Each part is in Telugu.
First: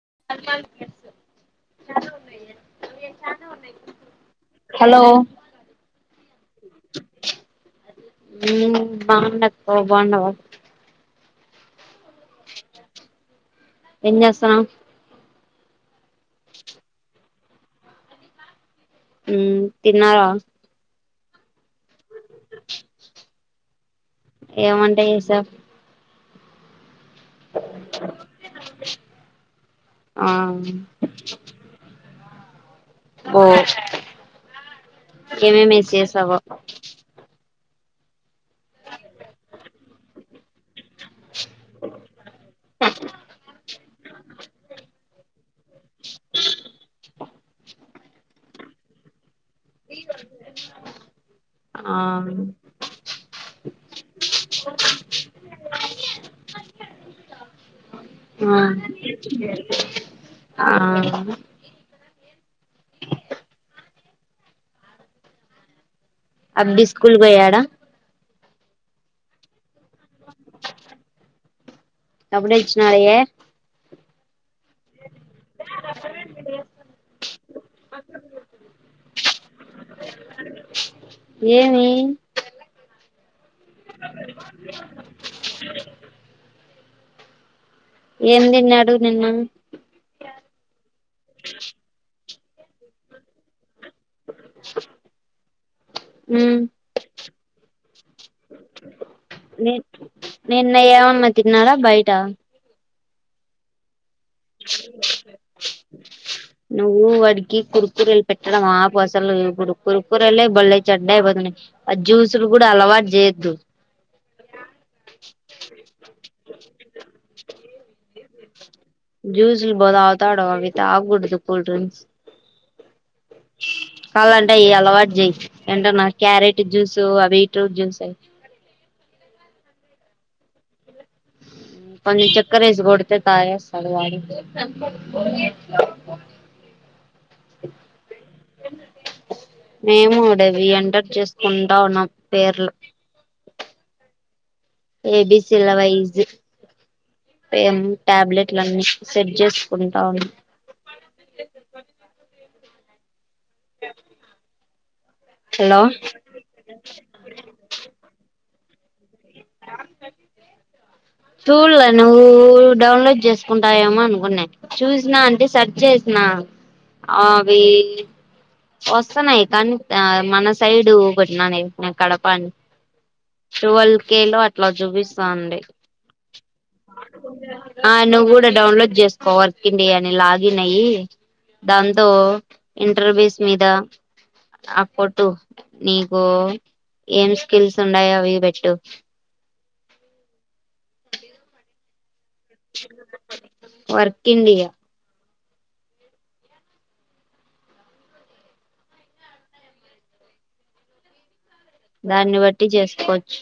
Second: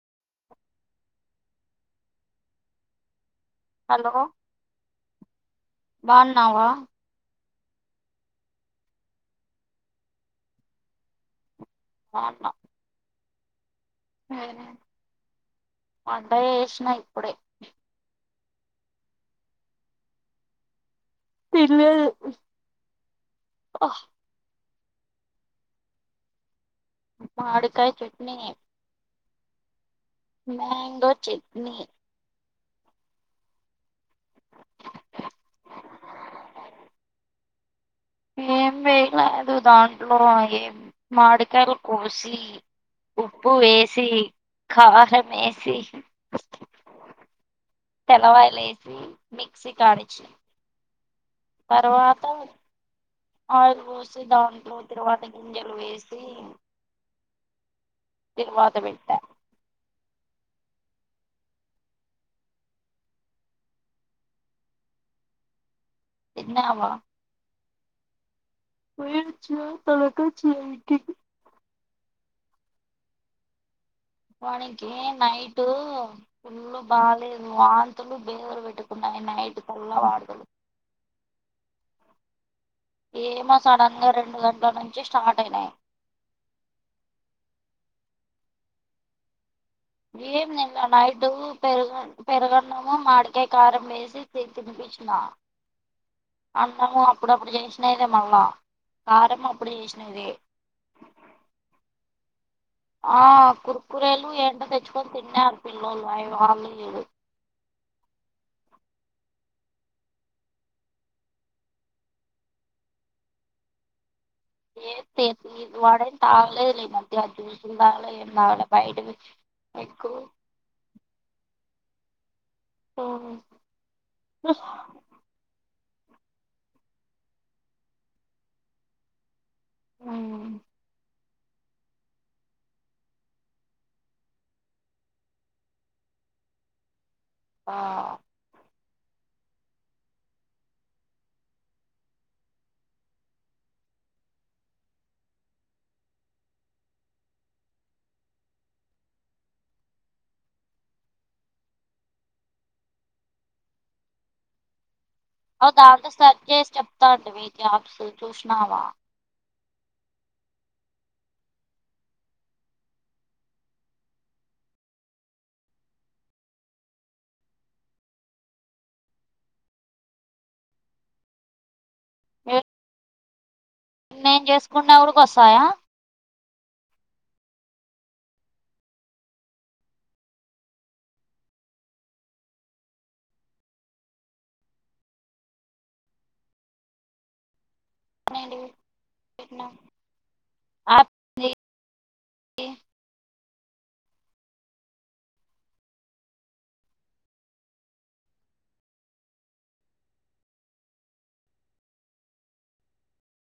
[unintelligible] హలో హలో బాన్నావా బాగుండ బాగుండవా ఆ ఎంచేస్తానవ్ వంటయ చేసినా ఇప్పుడే తిన్నారా లేదు ఏమంటాయి ఈసాబ్ మామిడికాయ చట్నీ ఆ మ్యాంగో చట్నీ బఓ ఏమెమి ఏసి చేశావో ఏం వేయలేదు దాంట్లో ఏం మాడికాయలు కోసి ఉప్పు వేసి కారం వేసి సి తెల్లవాయిలు వేసి మిక్సీ కానిచ్చ ఆ తర్వాత ఆయిలు పోసి దాంట్లో తరువాత గింజలు వేసి ఆ తిరువాత పెట్టా ఆ అబ్బ తిన్నావా స్కూల్గాయాడా పోయచ్చ తలకాచ్చ అప్పుడచ్చనాలయే వానికి నైట్ ఫుల్ బాగాలేదు వాంతులు బేగురు పెట్టుకున్నాయ నైట్ చల వాడుదలు ఏమి ఏమో సడన్ గా రెండు గంటల నుంచి స్టార్ట్ అయినాయి ఏం తిన్నాడు నిన్ను ఏం ని నైడు పెరు పెరుగు అన్నం [unintelligible] మ్మ్ అంటము అప్పుడప్పుడు చేసినాయిదే మళ్ళా కారంమ అప్పుడు చేసినద మా తిినదా బయటా ఆ కురు కూరేలు ఏంటో తెచ్చుకొని తిన్నారుారు పిల్ల్లోలుు అవి వాళ్ళు లేరు నువ్వు వాడికి కురుకురేలు పెట్టడం ఆపు అసలు ఇప్పుడు కురుకురళ బళ్ళ చెడ్డాపోయి ఆ జ్యూసులు కూడా అలవాటు చేయద్దు ఏతే వాడ తాళ మ అషం తాళ జ్యూస్ బాలే తాగుతాడు డ్రింక్స్ కాాల అంటే అయ అలవాటు చేయి ఏంటన్నా క్యారెట్ జ్యూస్ ఆ బీట్రూట్ జ్యూస్ అ ఆ చక్కర వేసి కొడితే ఇ ఆ మేము అడవి ఎంటర్ చేసుకుంటా ఉన్నాం పేర్లు ఏబిసిీ ల వైజ ఏేం టాబ్లెట్లన్నీ సెట్ చేసుకుంటా ఉ అ హలో దాంతో సరి చేసి చెప్తాండివి జ్యాప్సులు చూసినావా చూల్ నువ్వు డౌన్లోడ్ చేసుకుంటావేమో అనుకున్నా చూసినా అంటే సెర్చ్ చేసిన నా అవి వస్తున్నాయి కానీ మన సైడ్ కొట్టిన్నాను కడపని టువల్వ్ కే లో నేను అట్లా చేసుకున్నవి కూడా చూపిస్తాండి వస్తాయా ఆ నువ్వు కూడా డౌన్లోడ్ చేసుకో వర్క్ ఇండియాని లాగిన్ అయ్యి దాంతో ఇంటర్ బేస్ మీద ఏం స్కిల్ వేయి పెట్టు వర్క్ ఇండియా దాన్ని బట్టి చేసుకోవచ్చు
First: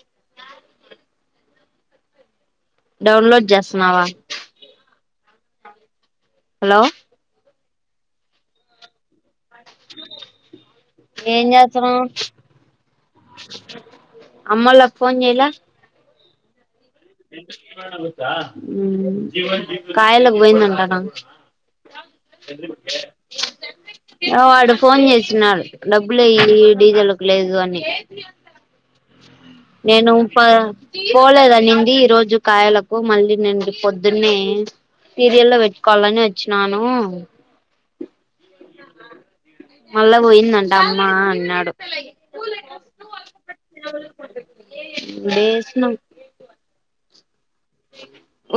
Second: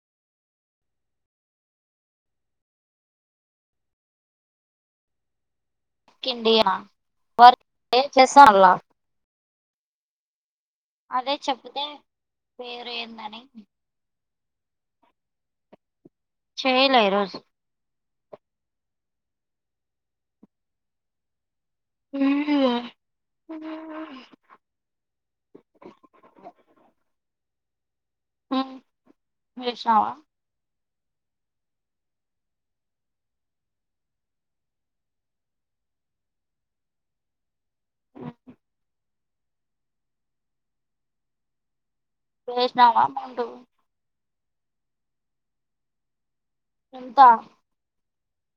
డౌన్లోడ్ చేస్తున్నావా హలో [unintelligible] అదే ఏం చెబితే చేస్తున్నావ్ పేరు ఏందని అమ్మలా పోన్ చేయలా చేయలే ఈ రోజు కాయలకు పోయిందంట ఎ వాడు ఫోన్ చేసినడు డబ్బులుయ డీజిల్ కు లేదు అని ఏ అంత చేసినావా నేను ఉఊప్ప పోలేదానిండి ఈ రోజు కాయలకు మళ్ళీ నండి పొద్దున్నే సీరియల్లో పెట్టుకోవాలని వచ్చినాను మళ్ళా పోయిందంట అమ్మా అన్నాడు వసినవా అమౌంట లేశినం అంతా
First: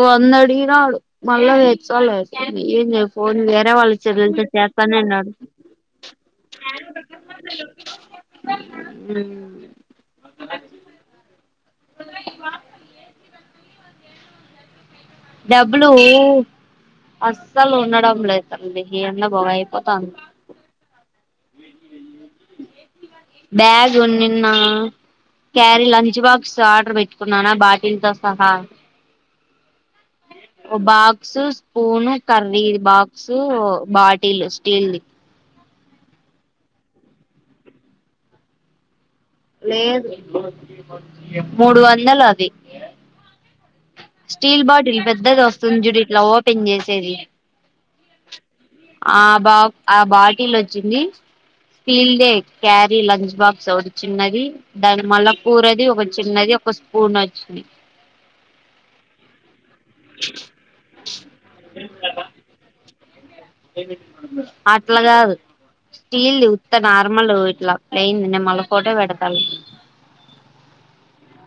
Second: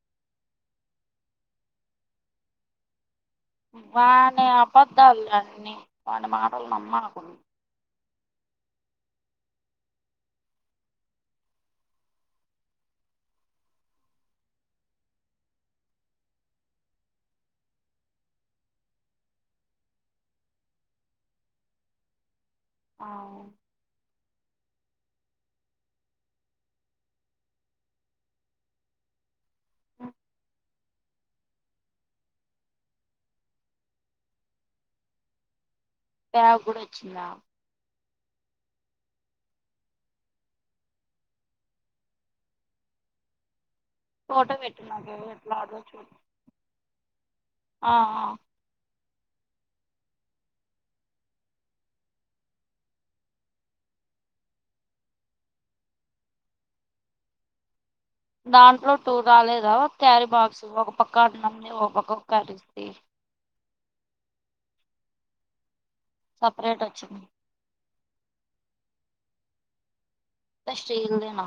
వంద అడిగినాడు మళ్ళా [unintelligible] ఏం చె పోని వేరే వాళ్ళ సెల్లలతో వాని చేస్తాను అబద్ధాలు అన్నాడు. అన్నీ వాని మాటలు నమ్మకు ఉ అ డబ్బలూ అస్సలు ఉండడం లే [unintelligible] ఈ ఎండకు ఇది అయిపోతాంది. బ్యాగ్ ఉన్ని న్నా క్యారీ లంచ్ బాక్స్ ఆర్డర్ పెట్టుకున్నానా బాటిల్తో సహా ఓ box, spoon, curry box, bottle steel దీ. బ్యాగు కూడా వచ్చిందా. లేదు మూడు వందలు అది. ఫోటో స్టీల్ పెట్టు బాటిల్ నాకు పెద్దది ఎట్లా ఆడదో వస్తుంది చూడు ఇట్లా ఓపెన్ చేసేది. ఆ ఆ ఆ బా ఆ బాటిల్ వచ్చింది, స్టీల్ దే క్యారీ లంచ్ బాక్స్ ఒకటి చిన్నది దాని మళ్ళా కూరది ఒక చిన్నది ఒక స్పూన్ అచ్చింది. దాంట్లో టూ రాలేదా ఒక క్యారీ బాక్స్ ఒక పక్క అట్ల ఉండి ఒక పక్క క్యారీస్ ది. అట్లా కాదు స్టీల్ది ఉత్త సపరేట్ వచ్చింది నార్మల్ ఇట్లా ప్లేయిన్ నేను మళ్ళా పోటో పెడతా అంతా స్టీల్ దేనా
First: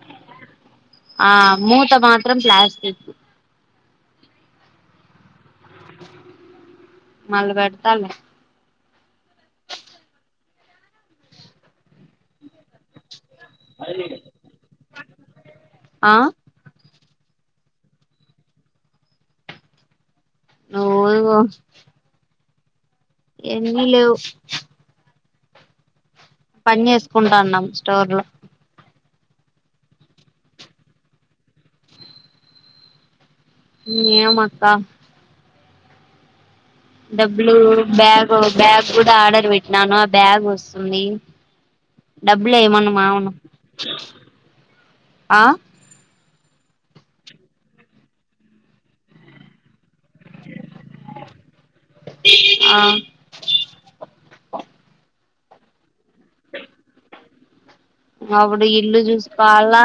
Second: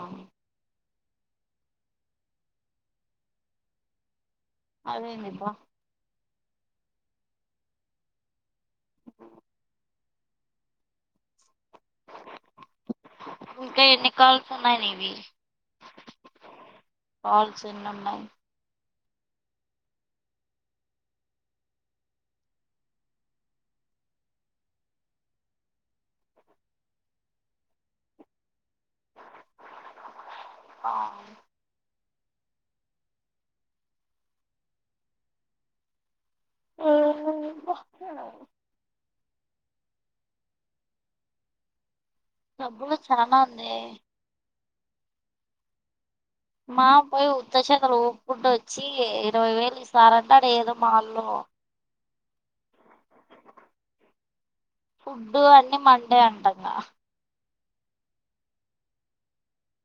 ఆ మూత మాత్రం ప్లాస్టికు అదేంది అబ్బా మల్లా పెడతాలే. [inaudible] ఇంకా ఎన్ని కాల్స్ ఉన్నయి నీవి. ఆ కాల్స్ ఎన్నున్నయి. ఓ [unintelligible] ఎన్నిలేవు. పని చేసుకుంటాన్నాం స్టోర్ లో. ఆ ఇంగేం అక్క డబ్బులు బ్యాగ్ బ్యాగ్ కూడా ఆర్డర్ పెట్టినాన బ్యాగ్ వస్తుంది. డబ్బులేయిమను డబ్బులు మామను. చానా ఉందే ఆ మామ పోయి ఉత్త చేతుల ఊపుకుంట వచ్చి ఇరవై వేలు ఇస్ స్తారంట ఆడ ఏదో మాల్లో ఆ ఫుడ్డు అన్ని మండే అంట అక్క అప్పుడు ఇల్లు చూసుకోవాలా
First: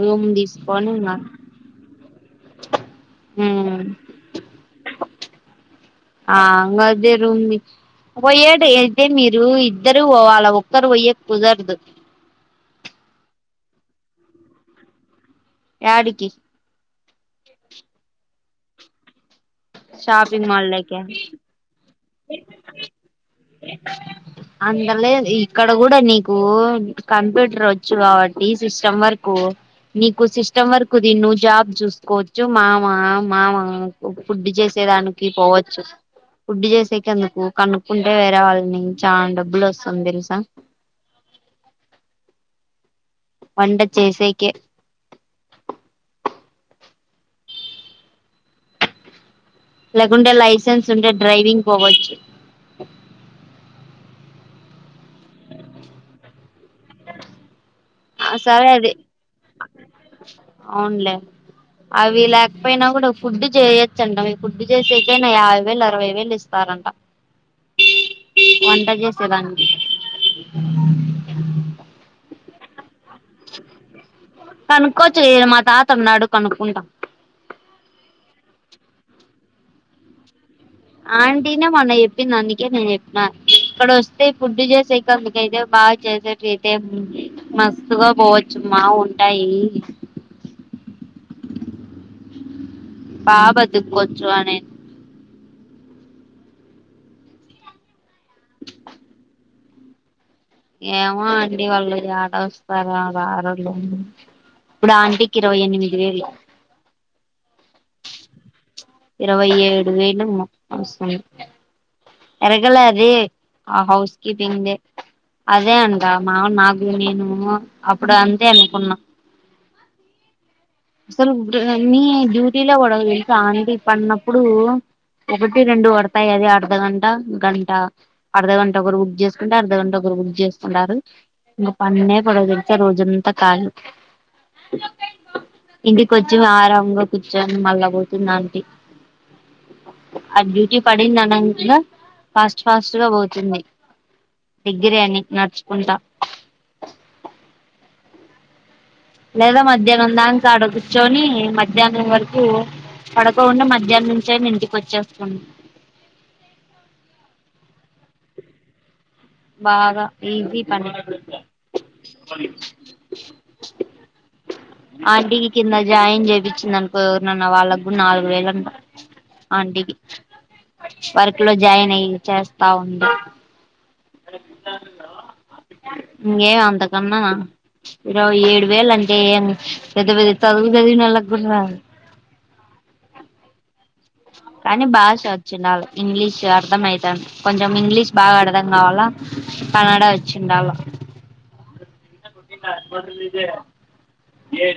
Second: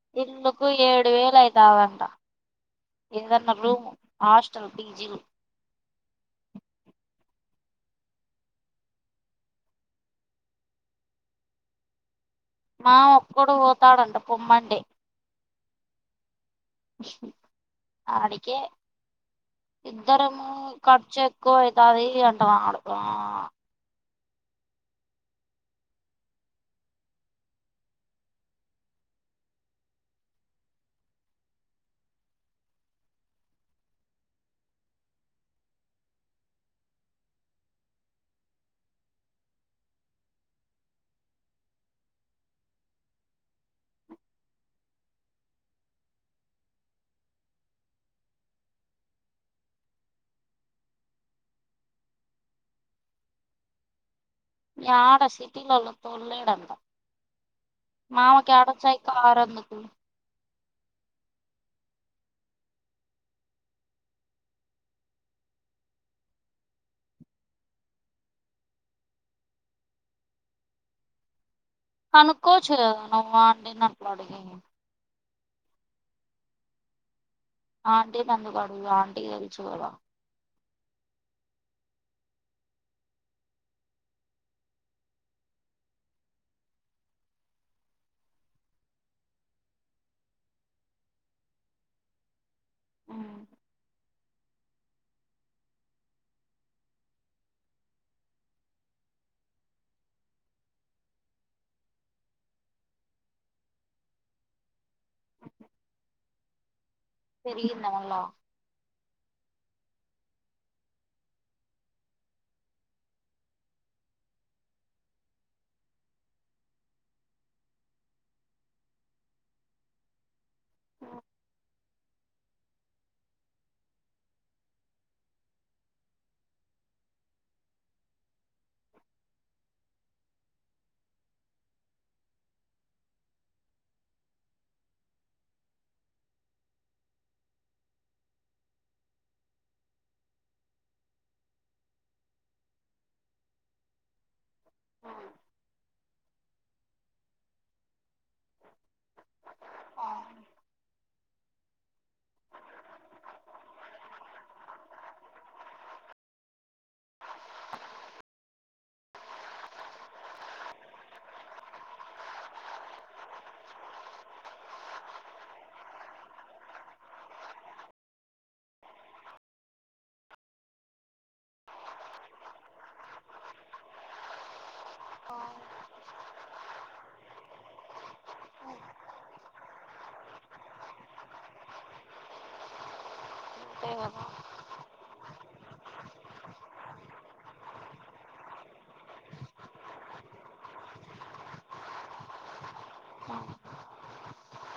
రూమ్ ఇల్లుకు తీసుకొని ఏడు ఉన్నా వేలు అయితాదంటా. ఏదన్నా రూమ్ ఉమ్ హాస్టల్ పిజిలు ఆ గ అద్దె రూమ్ తీస్ పోయేడి అయితే మీరు ఇద్దరు పోవాళ ఒక్కరు పోయేది కుదరదు. మామ ఒక్కడు పోతాడంట పొమ్మంటే. యాడికి ఆడికే ఇద్దరము షాపింగ్ మాల్ లోకి ఖర్చు ఎక్కువ అయితాది అంటున్నాడు మామ. [inaudible] అందులే ఇక్కడ కూడా నీకు కంప్యూటర్ వచ్చు కాబట్టి సిస్టమ్ వరకు నీకు సిస్టమ్ వర్కుది నువ్వు జాబ్ చూసుకోవచ్చు మా మా మా ఫుడ్ చేసే దానికి పోవచ్చు ఫూడ్డి చే క ఎందుకు కనుక్కుంటే వేరే వాళ్ళని చాలా డబ్బులు వస్తుంది తెలుసా [inaudible] వండ చేసేకి లేకుండే లైసెన్స్ ఉంటే డ్రైవింగ్ పోవచ్చు ఈ ఆడ సిటీలోళ తొలడంత ఆ మామకి సరే అది అడచాయి క ఆరందికు అవునులే అవి లేకపోయినా కూడా ఫుడ్ చేయొచ్చండి ఫుడ్డు చేసేకయినా యాభై వేలు అరవై వేలు ఇస్తారు రంటా వంటజసే దానికి అనుకోవచ్చు కదా నువ్వా అండి అట్లా అడిగి చే మా తాత ఉనాడు కనుకుంటా ఆంటీ పందుకడు ఆంటీకి తెలుసు కూడా ఆంటిన మొన్న ఎప్పిన నన్నకే నేను చెప్పినా ఇక్కడ వస్తే ఫుడ్ చేసేయి క మీకైతే బాగా చేసేట్యితే మస్తుత్గా పోవచ్చు మా ఉంటాయి పాపదు కొంచవానేే ఏమో అండి వాళ్ళు ఆడ వస్తారా రారులో ఇప్పుడు ఆంటికి ఇరవై ఎనిమిది వేలు తెరిందా మళ్ళ ఇరవై ఏడు వేలు మొత్తం వస్తుంది ఇరగలే అద హౌస్ కీపింగిందె అదే అంట మా నాకు నేను అప్పుడు అంతే అనుకున్నా అసలు ఇప్పు అన్నీ డ్యూటీలో కూడా తెల్సా అంటీ ఇప్పుడున్నప్పుడు ఒకటి రెండు పడతాయి అది అర్ధగంట గంట అర్ధగంట ఒకరు బుక్ చేసుకుంటే అర్ధగంట ఒకరు జ చేసుకుంటారు ఇంకా పన్నే పడవు తెల్సా రోజంతా కాళు ఇంటిక వచ్చి ఆరాంగా కూర్చొని మళ్ళా పోతుంది అంటీ ఆ డ్యూటీ పడింది అన ఫాస్ట్ ఫాస్ట్ గా పోతుంది దగ్గరే అని నడుచుకుంటా లేదా మధ్యాహ్నం దాకా అడ కూర్చొని మధ్యాహనం వరకు పడుకోకుండా మధ్యాహ్నం నుంచి అయిన ఇంటికి వచ్చేస్తడి బాగా ఈజీ పని ఆంటికి కింద జాయిన్ చేపించింది అనుకో ఎవరున్న వాళ్ళ కూడా నాలుగు వేలుంట ఆంటికి వర్క్ లో జాయిన్ అయ చేస్తా ఉంది ఇకేం అంత కన్నా ఇరో ఏడు వేలు అంటే పెద్ద పెద్ద చదువు చదివినా వాళ్ళకి కూడా రాదు అంతే కదా కానీ భాష వచ్చిండ వాళ్ళు ఇంగ్లీష్ అర్ధ అయితంది కొంచెం ఇంగ్లీష్ బాగా అర్థం కావాలా కనాడ వచ్చండాల మ ఇే ఏ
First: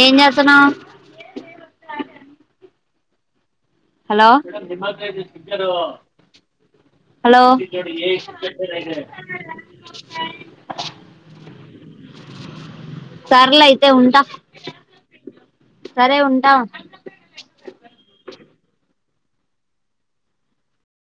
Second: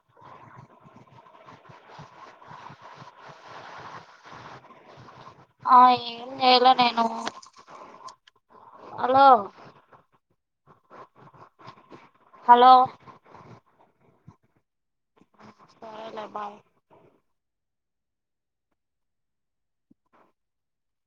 ఏం చేస్తునావ్ హలో ఆ ఏం చేయలే నేను హలో హలో హలో సర్లు అయితే ఉంటా సరే సరేలే బాయ్ ఉంటా